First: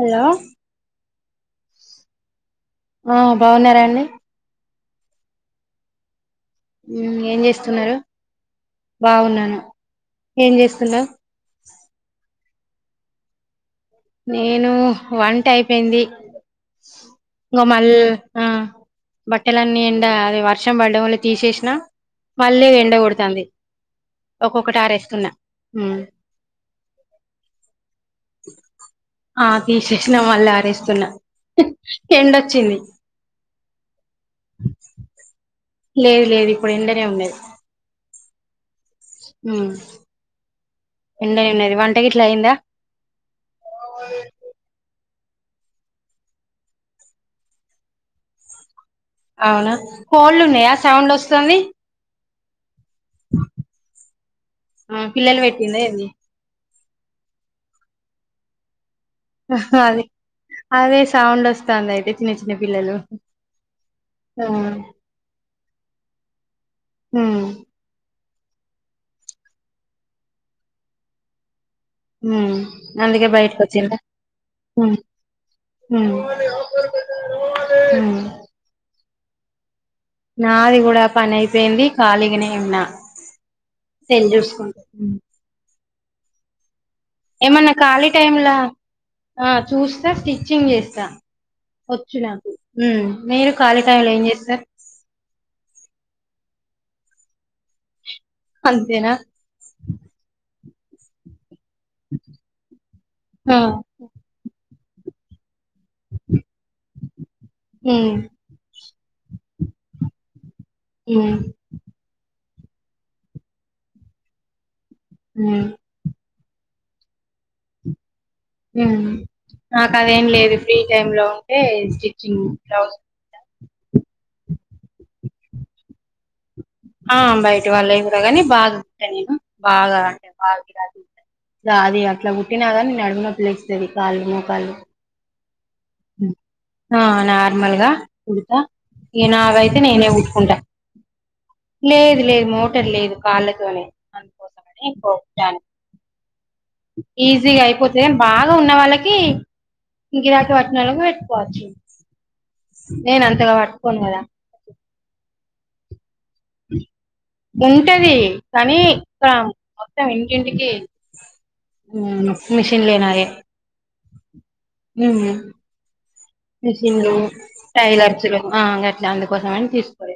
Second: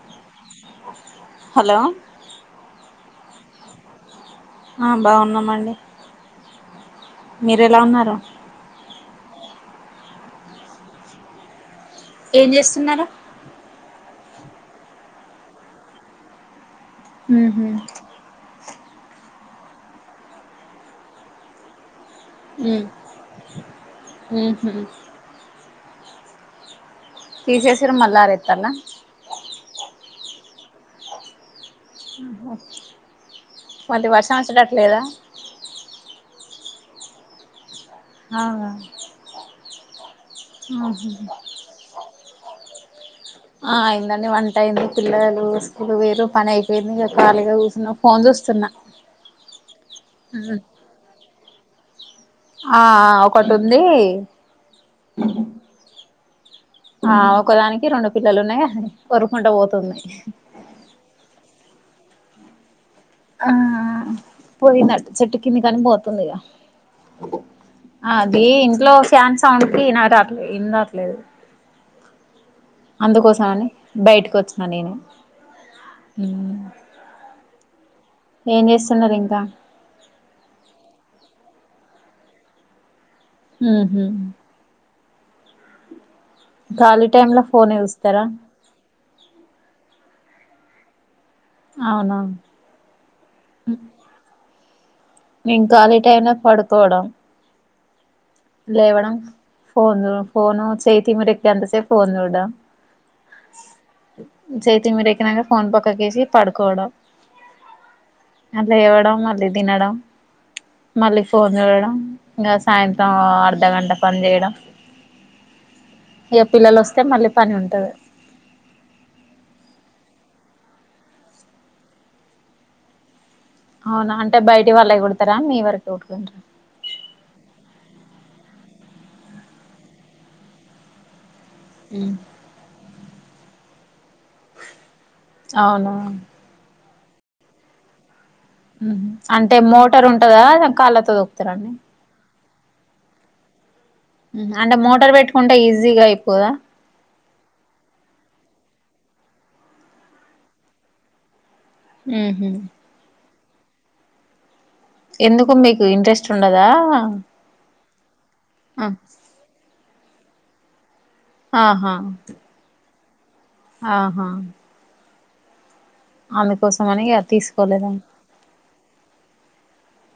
Hello hello ఆ బావున్నారాండి అ బావున్నామండి మ్ ఏం చేస్తున్నారు బావున్నాను ఏం జేస్తున్నవ్ ఏం జేస్తున్నారు నేను వంట అయిపోయింది ఉహు గుమ్మల్ నా బట్టలన్నీ ఎండా అది వర్షం పడ్డం వల్ల తీసేసిన మళ్ళీ ఎండ కొడతాంది ఉహు ఒక్కొక్కటి ఆరేస్తున్న మ్ తీసేసిన మల్లరెత్తన్న ఆ తీసేసినా మళ్ళీ ఆరేస్తున్నా ఎండొచ్చింది మళ్ళీ వర్షం వచ్చేడట్టు లేదా అప్పుడు ఎండనే ఉండేది అవునా హ్మ్ ఆహా ఎండెన్నెరవాంటె ఇట్లా అయింద ఆ అయిందండి వంట అయింది పిల్లలు స్కూల్ ఒయిరు పని అయిపోయింది ఇగ ఖాళీగా కూర్చున్నా ఫోన్ చూస్తున్నా అవునా కోళ్ళున్నాయా సౌండ్ వస్తోంది ఆ ఒకటుందీ ఆ పిల్లలు పెట్టిందా ఏంది ఆ ఒకదానికి రెండు పిల్లలు ఉన్నాయ అదే అదే సౌండ్ వస్తాంది అయితే చిన్న చిన్న పిల్లలు ఆ ఆ పోయినట్ చెట్టు కింది కని పోతుంది ఇగ హ్మ్ ఈ ఇంట్లో ఫ్యాన్స్ సౌండ్కి నా రాటల్లే ఎన్ రాట్లేదు హ్మ్ అందుకే బయటకొచ్చన్ద బయటకు వచ్చిన నేను హ్మ్ హ్మ్ మ్ త నాది కూడా పని అయిపోయింది ఖాళీగనే ఉన్న ఉహు సెల్ జూసుకుంటు మ్ ఖాళీ టైమ్ లో ఫోన్ ఏమన్నా ఖాళీ చూస్తారా టైమ్లా ఆ చూస్తే స్టిచ్చింగ్ చేస్తా వచ్చు అవునా నాకు ఉం మీరు ఖాళీ టైమ్ లో ఏం చేస్తారు నేను కాలి టైం లో పడుకోవడం అంతేనా లేవడం ఫోన్ ఫోను చేయు తిమ్మిరి అంత సేపు ఫోన్ చూడడం ఆ చెయ్యి తిమ్మిరి ఎక్కి నాక ఫోన్ పక్కకేసి పడుకోవడం ఉమ్ మళ్ళీ లేవ్వడం మళ్ళీ తినడం మళ్ళీ ఉమ్ ఫోన్ చూడడం ఇంగ సాయంత్రం అర్ధగంట పని చేయడం ఉం ఇగ పిల్లలు వస్తే మళ్ళీ పని ఉంటది ఉం నాకదేం లేదు ఫ్రీ టైమ్ లో ఉంటే స్టిచ్చింగ్ బ్లౌజ్ అవునా అంటే బయటి వాళ్ళయి కుడతారా మీ వరకే కుట్టు కుంటర ఆ బయటి వాళ్ళయి కూడా కాని బాగా తింటాను [unintelligible] నేను బాగా అంటే బాగాలాింటాను ఇగ అది అట్లా కుట్టినా గాని నడుం నొప్పి లేస్తది కాళ్లు మోకాళ్ళు అవునా ఆ నార్మల్గా కుడుతా ఉహు ఈ అంటే నావైతే మోటార్ నేనే ఉంటదా కుట్కుంటా కాళ్ళతో తొక్కుతారా అండి లేదు లేదు మోటర్ లేదు కాళ్ళ తోనే అంటే మోటార్ పెట్టుకుంటే ఈజీగా అయిపోదా ఈజీగా అయిపోతది కానీ బాగా ఉన్న వాళ్ళకి ఇ గరా [unintelligible] క వాట్టినకు వెపోచ్చు హూ హమ్ పట్టుకోను కదా ఎందుకు మీకు ఇంట్రెస్ట్ ఉండదా ఉంటది కానీ ఆ ఇక్కడ మొత్తం ఇంటింటికి ఆహా మిషన్లే నాయే ఆహా [inaudible] అందుకోసం అని మెషన్లు ఇగ [unintelligible] తీసుకోలేదా టైలర్స్లు గట్లా అందుకోసంమని తీసుకోలే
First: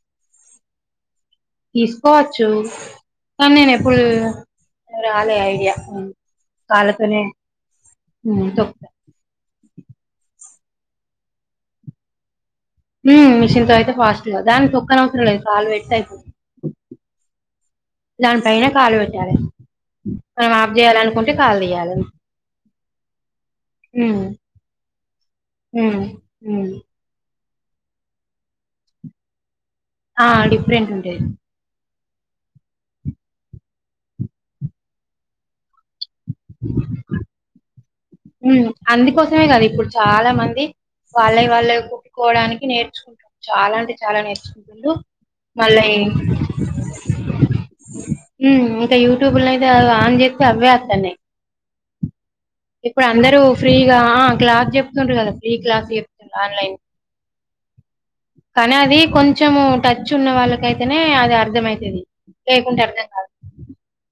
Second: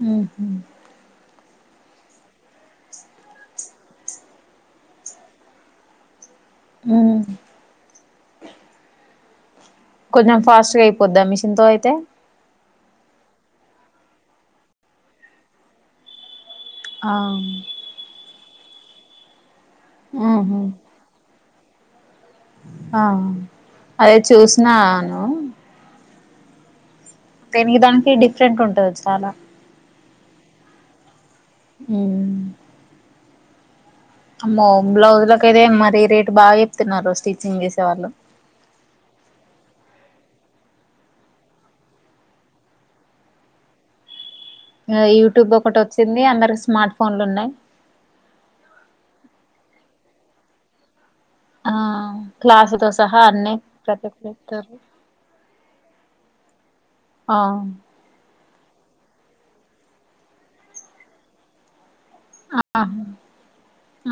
హూ హమ్ తీసుకోవచ్చు కానీ నేను ఎప్పుడు రాలే ఐడియా కాళ్ళ ఉ తోనే ఉం తొక్కుత కొంచెం ఫాస్ట్గా అయిపోద్దా మిషన్ తో అయితే ఉం మిషిన్ తో అయితే ఫాస్ట్ గా దానికి తొక్కన అవసరం లేదు కాల్ పెడితే అయిపోది ఆ దాని పైనే కాళు పెట్టాలి మనం ఉహు ఆప్ చేయాలినుకుంటే కాలు తీయాలి ఆ అదే ఉమ్ చూసినాను ఉం కానీ దానికి డిఫరెంట్ ఉంటది చాలా ఆ డిఫరెంట్ ఉంటయి ఉం అమ్మో బ్లౌజ్ లకయితే మరి రేటు బాగా చెప్తున్నారు స్టిచ్చింగ్ చేసే వాళ్ళు ఉం అందుకోసమే కదా ఇప్పుడు చాలా మంది వాళ్ళయి వాళ్లే కుట్టుకోవడానికి నేర్చుకుంటా చాల అంటే చాలా నేర్చుకుంట ఆ యూట్యూబ్ ఒకటి వచ్చింది అందరు స్మార్ట్ ఫోన్లు ఉన్నాయి ఉం ఇంకా యూట్యూబ్ లో అయితే అ ఆన్ చేస్తే అవే వస్తనయి ఆ క్లాసుతో ఇప్పుడు సహా అందరూ అన్నీ ఫ్రీగా ప్రతి ఒక్కరు క్లాస్ చెప్తారు చెప్తుండరు కదా ఫ్రీ క్లాస్ చెప్తు ఆన్లైన్ ఆవున్ కానీ అది కొంచెము టచ్ ఉన్న వాళ్ళకైతేనే అది అర్ధమైతది. ఆహా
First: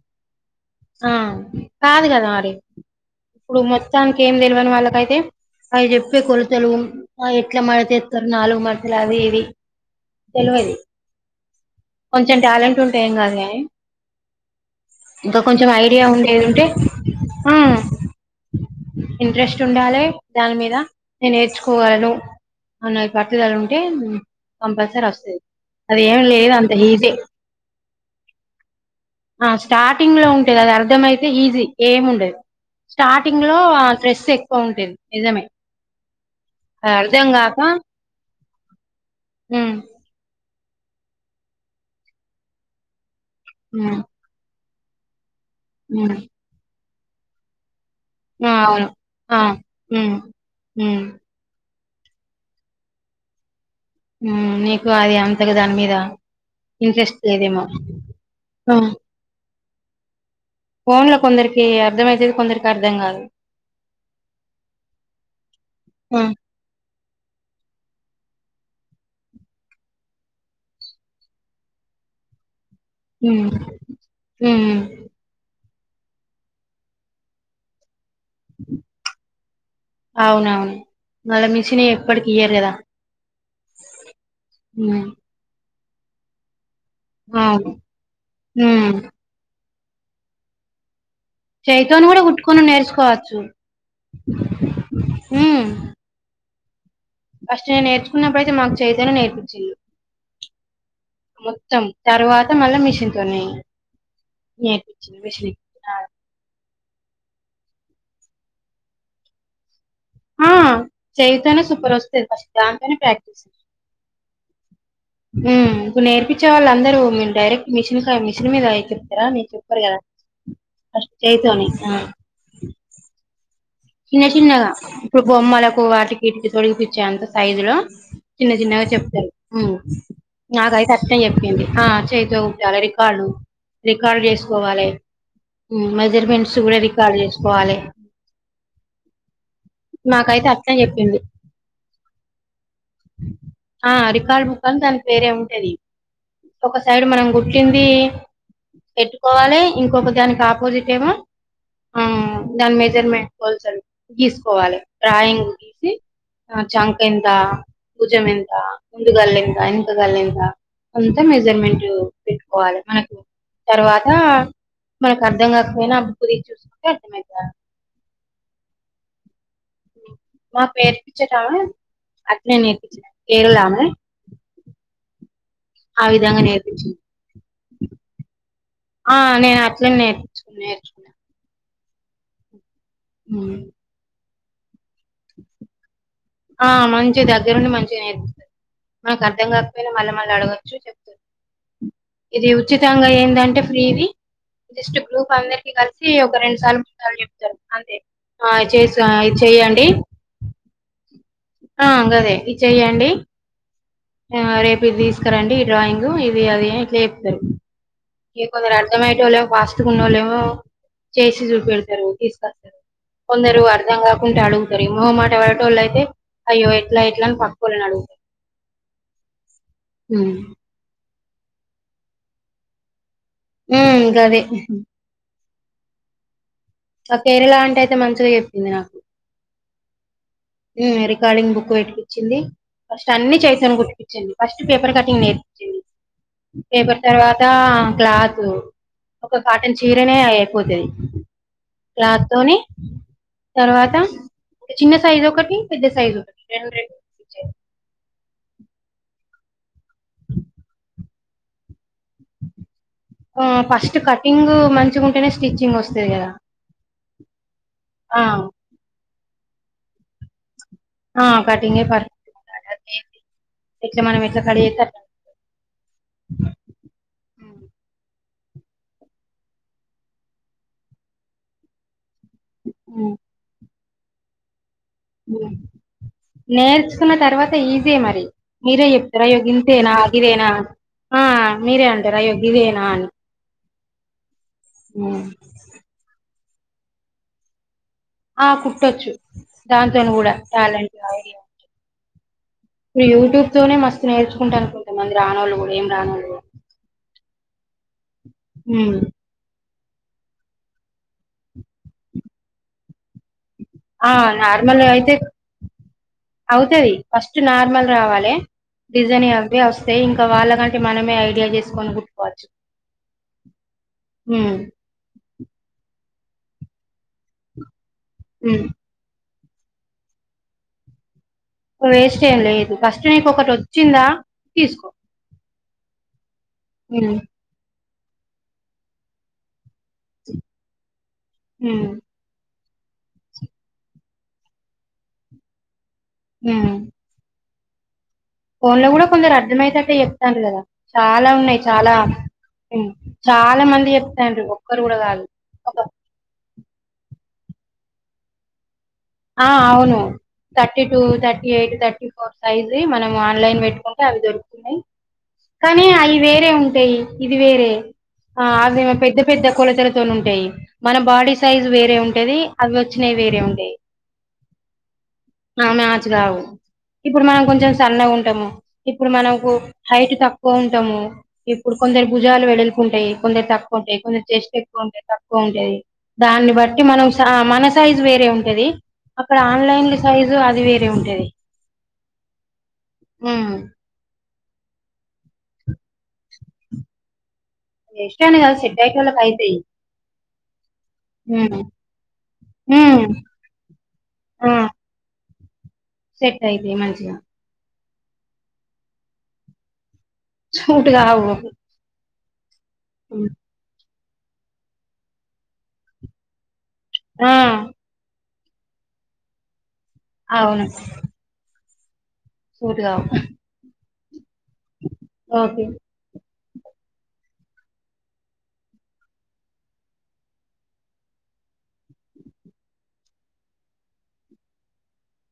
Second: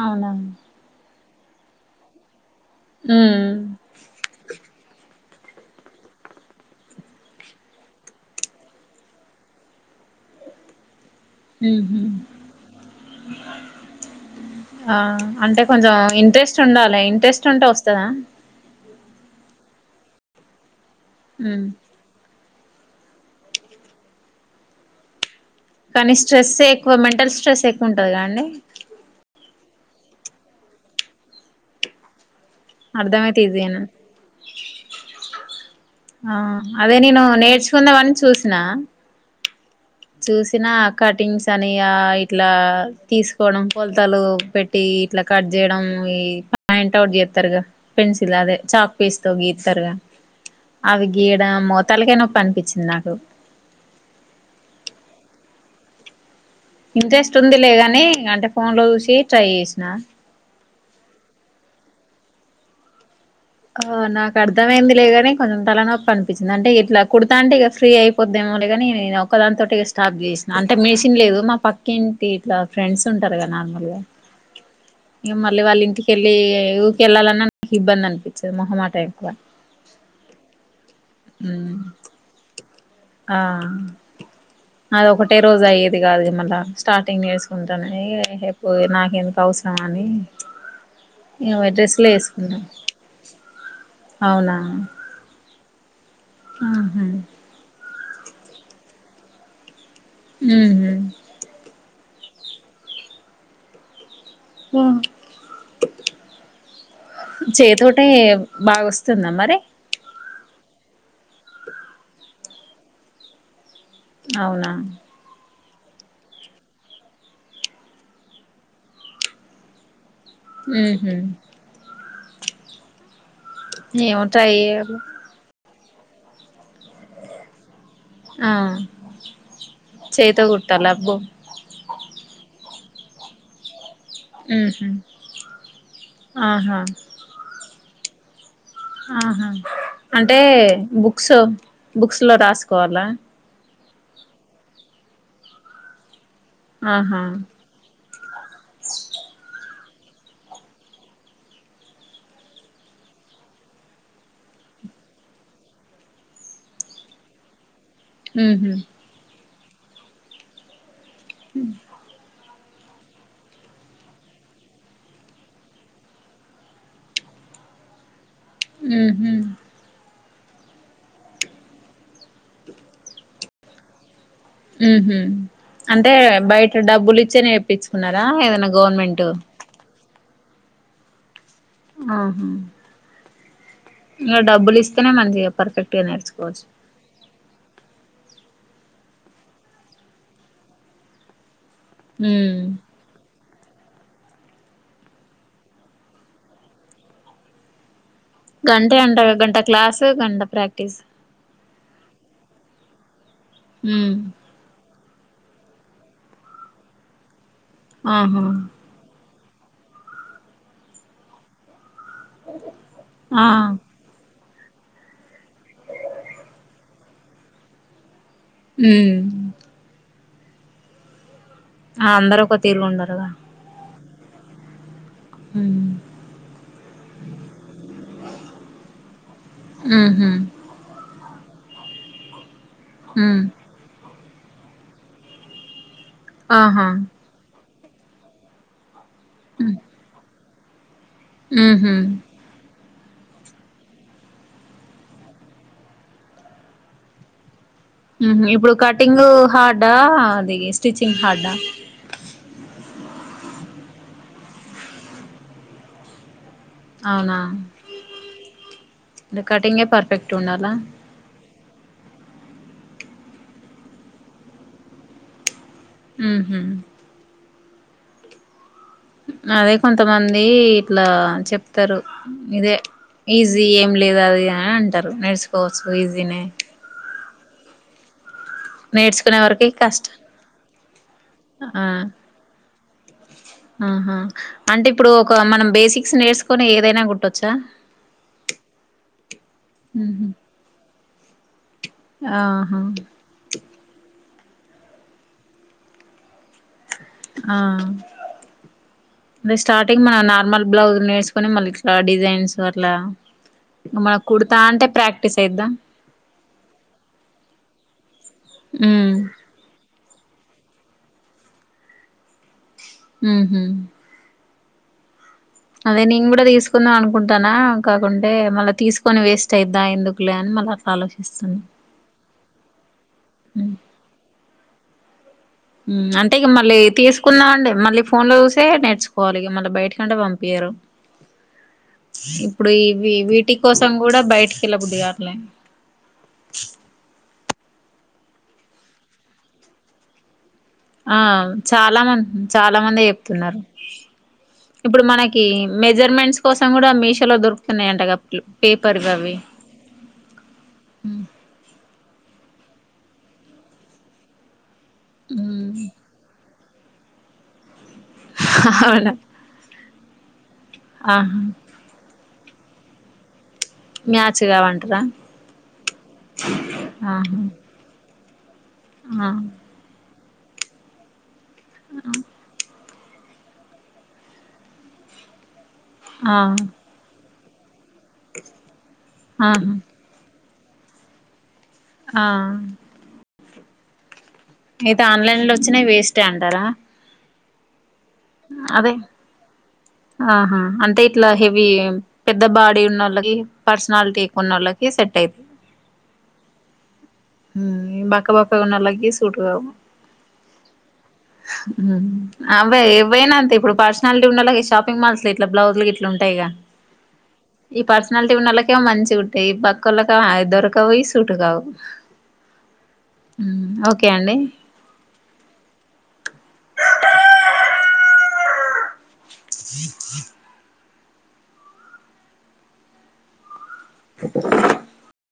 అవునవును ఆ కాదు గదా మరి ఉమ్ ఇప్పుడు మొత్తానికి ఏం తెలివని వాళ్ళకైతే. అవి చెప్పే కొలతలూ అయి ఎట్ల మడతేత్తరు నాలుగు మడతలు అవి ఇవి. తెల్వది ఊహు గాదు గానీ, ఆ ఇంకా అంటే కొంచెం ఐడియా ఇంట్రెస్ట్ ఉండేదుంటే ఉండాలే ఇంట్రెస్ట్ ఉంటే హ్మ్. వస్తదా. ఇంట్రెస్ట్ ఉండాలే దాని మీదా నేను ఉమ్ నేర్చుకోగలను. అనే పట్టుదల ఉంటే కంపల్సరీ వస్తది. అది కానీ ఏం లేదు స్ట్రెస్సే అంత ఎక్కువ ఈజీ మెంటల్ స్ట్రెస్ ఎక్కువ ఉంటది గదా అండి. ఆ స్టార్టింగ్ లో ఉంటది అది అర్ధంమయితే ఈజీ ఏముండది. అర్థమైతే స్టార్టింగ్ లో ఈజీయేనా ఆ స్ట్రెస్ ఎక్కువ ఉంటది నిజమే. ఆ అది అదే నేనూ అర్థం నేర్చుకుందమని చూశినా. ఊ చూశినా కటింగ్స్ అనీ ఆ ఇట్లా తీసుకోవడం ఉమ్ కొలతలూ పెట్టీ ఇట్ల. కట్ జేయడం ఉమ్ ఈ పాయింట్ అవుట్ చేత్తరుగా. పెన్సిల్ ఆ అదే అవును చాక్ పీస్ తో ఆ గీత్తరుగా ఉమ్ ఉమ్ అవి గీయడం మొత్త్ తలకాయ నొప్పి అనిపిచ్చింది నాకు. హ్మా నీకు అది అంతగ దాని మీదా. ఇంట్రెస్ట్ ఉంది లే గానీ అంటే ఫోన్ లో చూశీ ట్రై చేశినా. ఫోన్లో కొందరికీ అర్థమయితది కొందరికి అర్థం కాదు. ఆ నాకు అర్ధమైంది లే గాని కొంత్ తలనొప్పి ఆ అనిపిచ్చింది అంటే ఎట్లా. కుడతాంటే ఇగ ఫ్రీ అయిపోద్దేమో లే గానీ నా ఒక్క దానితోటి ఇగ స్టాప్ చేశినా అంటే మిషిన్ లేదు మా పక్కింట్ టే ఇట్లా ఫ్రెండ్స్ ఉంటరు గా ఉమ్ నార్మల్గా ఉమ్ ఇగ మళ్ మళ్ళి వాళ్ళ ఇంటికెళ్ళీ ఊకే ఎళ్ళాలన్నా నా [inaudible] ఇబ్బంది అనిపి చెం మొహమాటం ఎక్కువా మళ్ళా మిషనీ ఎప్పటికి ఇయ్యరు గదా ఆ ఉమ్ అది ఒకటే రోజు అయ్యేది గాదు మళ్ళా. స్టార్టింగ్ అవును నేర్చుకుంటానా ఏ ఏహె పో ఉమ్ నాకెందుకు అవసరం ఆ అనీ. చైతోని కూడా కుట్టుకొనుడు నేర్చుకోవచ్చు. ఊ ఆ ఫస్ట్ నేను నేర్చుకున్నప్పుడు అయితే మాకు చైతోనే నేర్పించ్చిళ్ళు. ఊహు తర్వాతా మళ్ళా మిషిన్ తోనీ నేర్పించ్చిళ్ళు మిషిన్ ఆడ చైతోటే బాగా వస్తుందా మరి. ఆ చైతోనే సూపర్ వస్తది ఫస్ట్ దాంతోనే ప్రాక్టీసు. అవునా హ్మ ఇప్పుడు నేర్పిచ్చే వాళ్ళు అందరూ మేమ్ డైరెక్ట్ మిషిన్ కాయ్ మిషిన్ మీద చెప్తరానే చెప్పరు గదా. ఫస్ట్ ఉహు చైతోని ఆ ఏమో చిన్న ట్రై చిన్నగా చేయాలి ఇప్పుడు బొమ్మలకు వాటికి ఏపిచ్చి తొడిగిపిచ్చే అంత సైజు లో. చిన్న ఆ చిన్నగా చెప్తరు ఊ చేయితో కుట్టాలా నాకైతే అబ్బో అట్లనే చెప్పింది ఆ చైతో కుట్టాలని. కాళ్ళు రికార్డ్ చేసుకోవాలే ఉహు ఉమ్ మెజర్మెంట్స్ గూడా ఆహా రికార్డ్ చేసుకోవాలే. ఆహా అంటే నాకైతే అట్నే చెప్పింది బుక్స్ బుక్స్లో రాసుకోవాలా ఆ రికార్డ్ బుక్ అన్ దాని పేరే ఉంటది ఒక సైడ్ ఆహా మనం గుట్టింది పెట్టుకోవాలి ఇం గొప్ప దానికి ఆపోజిట్ ఏమో దాని మెజర్మెంట్ పల్సది గీసుకోవాలి డ్రాయింగ్ గీసి ఆ చంక ఇంత భుజం ఎంత ఉహు ముందు కల్లిందా ఇంక కల్లిందా అంతా మెజర్మెంట్ పెట్టు కోవాలి మనక్ తర్వాత మనకు అర్థం కాకపోయినా అ బుక్ తీసి చూసుకుంటే అర్థమయితారు ఉహు మాక్ నేర్పించటమె అట్లే నేర్పిస్తది కేరళమె ఉహు అంటే బయట నేర్పించింది డబ్బులు ఇచ్చే ఇప్పించుకున్నరా ఏదైనా గవర్నమెంట్ నేర్చ్ ఆహా ఉమ్ ఇంగ డబ్బులిస్తనే మంచిగ పర్ఫెక్ట్గా నేర్చు ఆ మంచిగా దగ్గరుండి మంచిగా నేర్పి మనకు అర్థం కాకపోయినా మళ్ళీ మళ్ళీ అడగొచ్చు చెప్తుంది ఇది ఉమ్ ఉచితంగా ఏందంటే ఫ్రీది జస్ట్ గ్రూప్ అందరికి కలిసి ఒక రెండు సార్లు మూడు సార్లు చెబుతరు అంతే ఆ గంటే చేసి అంట ఇది గంట చెయ్యండి క్లాసు గంట ప్రాక్టీస్ ఆ గదే ఇది చెయ్యండి ఉమ్ ఏమో రేపు ఇది తీసుకురండి ఈ డ్రాయింగ్ ఇది అది ఇట్లా చెప్తరు ఆహా ఇన్కొందరు అర్థమయ్యే టోలు పేస్టుగున్నోళ్లేమో చేసి చూపెడతారు తీసుకొస్తారు ఆ కొందరు అర్ధం కాకుంటాడు అరి మోమాట ఎవరటోళ్ళు అయితే అయ్యో ఎట్లా ఎట్లా అని పక్కొల్లని అడుగుతరు ఉమ్ ఉమ్ ఆ అందరు ఒక తీరుగుండరుగా ఉమ్ గది ఉమ్ ఆ కేరళ అంటేయితే మంచిగా చెప్పింది నాకు ఉహు ఉమ్ రికార్డింగ్ బుక్ పెటికిచ్చింది ఫస్ట్ అన్ని ఉమ్ చేశానుట్ ఫస్ట్ పేపర్ కటింగ్ నేర్పించింది ఆహా పేపర్ తర్వాత క్లాత్ ఒక కాటన్ చీరనే అయిపోతది ఉహు క్లాత్ తోని తర్వాత ఇగ చిన్న సైజ్ ఒకటి పెద్ద సైజ్ ఒకటి రెండు రెండు ఉహు ఇప్పుడు కటింగ్ హార్డ అది స్టిచ్చింగ్ హార్డ ఆ ఫస్ట్ కటింగ్ మంచిగంటనే స్టిచ్చింగ్ వస్తది కదా అవునా ఆ అంటే కటింగే పర్ఫెక్ట్ ఉండాల ఎ కటింగే పర్ఫెక్ట్ ఉండాలే మనం ఎట్ల కడ్చేస్తే అట్లా ఉహు అదే కొంతమంది ఇట్లా చెప్తరు ఇదే ఉమ్, ఈజీ లేద అదిఅన్ నేర్చుకున్న తర్వాత ఈజీ మరి మీరే చెప్తారం నేర్చుకునే అయ్యో వరకి గింతేనా కష్టం గిదేనా ఆ ఆ మీరే అంటారు అయ్యో గిదేనా అని ఆహా అంటే ఇప్పుడు ఉమ్. ఒక మనం బేసిక్స్ నేర్చుకొని ఏదైనా కుట్టొచ్చా ఆ కుట్టొచ్చు దాంతోనే ఉహు కూడా టాలెంట్ ఆహా నేను యూట్యూబ్ తోనే మస్త్ నే కుంటాను కొంతమంది రానోళ్లు కూడా ఏం రానోళ్లు ఆ ఉమ్మ్ అదే స్టార్టింగ్ మనం నార్మల్ బ్లౌజ్లు నేర్చుకొని మళ్ళీ ఇట్లా డిజైన్స్ అట్లా ఆ మనక్ నార్మల్ కుడతాంటే అయితే ప్రాక్టీస్ అయిద్దా అవుతది ఫస్ట్ నార్మల్ రావాలే ఉమ్ డిజైన్ అవి వస్తే ఇంకా వాళ్ళ కంటే మనమే ఐడియా చేసుకొని కుట్కోవచ్చు మ్మ్ఉహ్మ్ అదే నేను కూడా తీసుకుందాం అనుకుంటానా కాకుంటే ఉమ్ మళ్ళీ తీసుకొని వేస్ట్ అయిద్దా ఎందుకులే అని మళ్ళా ఆలోచ వేస్ట్ ఏం లేదు ఫస్ట్ నీకు ఒకటి వచ్చిందా తీసుకో ఉమ్మ్ అంటే ఇగ మళ్ళీ ఉమ్ తీసుకున్నామండి మళ్ళీ ఫోన్లో చూసే నేర్చుకోవాలి ఇగ మళ్ళీ బయట కంటే పంపియరు ఉమ్ ఇప్పుడు ఈ వి వీటి కోసం కూడా బయటికి వెళ్ళ బుద్ధి కావట్లే ఉమ్మ్ ఫోన్లో కూడా కొందరు అర్థమయ్యేటట్టు చెప్తాండ్రు కదా ఆ చాలా ఉన్నాయి చాలా మంది చాలా మందే చెప్తున్నారు చాలా మంది చెప్తాండ్రు ఒక్కరు కూడా ఇప్పుడు కాదు మనకి ఒక మెజర్మెంట్స్ కోసం కూడా మీషో లో దొరుకుతున్నాయంటకా టేప్ ఆ అవును thirty two thirty eight thirty four size ది మనం ఆన్లైన్ పెట్టుకుంటే అవి దొరుకుతున్నాయి ఉమ్ కానీ అవి వేరే ఉం టాయి ఇది వేరే ఆ అవేమో అవునా పెద్ద పెద్ద కొలతలతోన ఉంటాయి మన బాడీ ఆహా సైజు వేరే ఉంటది అవి వచ్చినయి వేరే ఉంటాయి మ్యాచ్ కావంటరా అవి మ్యాచ్ కావు ఇప్పుడు ఆహా మనం కొంచెం సన్నగా ఉం టం ఇప్పుడు ఆ మనకు హైట్ తక్కువ ఉంటాము ఇప్పుడు కొందరు భుజాలు వెడెల్పు ఉంటాయి కొందరికి తక్కువ ఉంటాయి కొందరికి చెస్ట్ ఎక్కువ ఉంటాయి తక్కువ ఉంటాది ఆ దాన్ని బట్టి మనం మన సైజు వేరే ఉంటది అక్కడ ఆహా ఆన్లైన్లో సైజు అది వేరే ఉంటది ఆ అయితే ఆన్లైన్లో వచ్చినవి వేస్టే అంటారా స్ట్ అని కాదు సెట్ అదే అయ్యేటోళ్ళకి అయితాయి ఆహా అంటే ఇట్లా ఉమ్ హెవీ పెద్ద బాడీ ఉమ్ ఉన్నోళ్ళకి పర్సనాలిటీ ఎక్కువ ఆ ఉన్నోళ్ళకి సెట్ అయి అ [inaudible] సెట్ అయితాయి మంచిగా ఉమ్మ్ బక్క బక్కగా ఉన్నోలకి సూట్ కావు సూట్ కావు ఉమ్ అవే ఏవైనా అంతే ఇప్పుడు పర్సనాలిటీ ఉన్నోళ్లకి షాపింగ్ మాల్స్ ఇట్లా బ్లౌజులు గిట్లా ఉంటాయిగా ఆ పట్టి ఉన్నోళ్లకేమో మంచిగుంటాయి బక్కొలకి అయి అవును దొరకవు సుట్‌కావు సూట్ కావు ఓకే అండి ఓకే హ [unintelligible] చెప్ప [inaudible]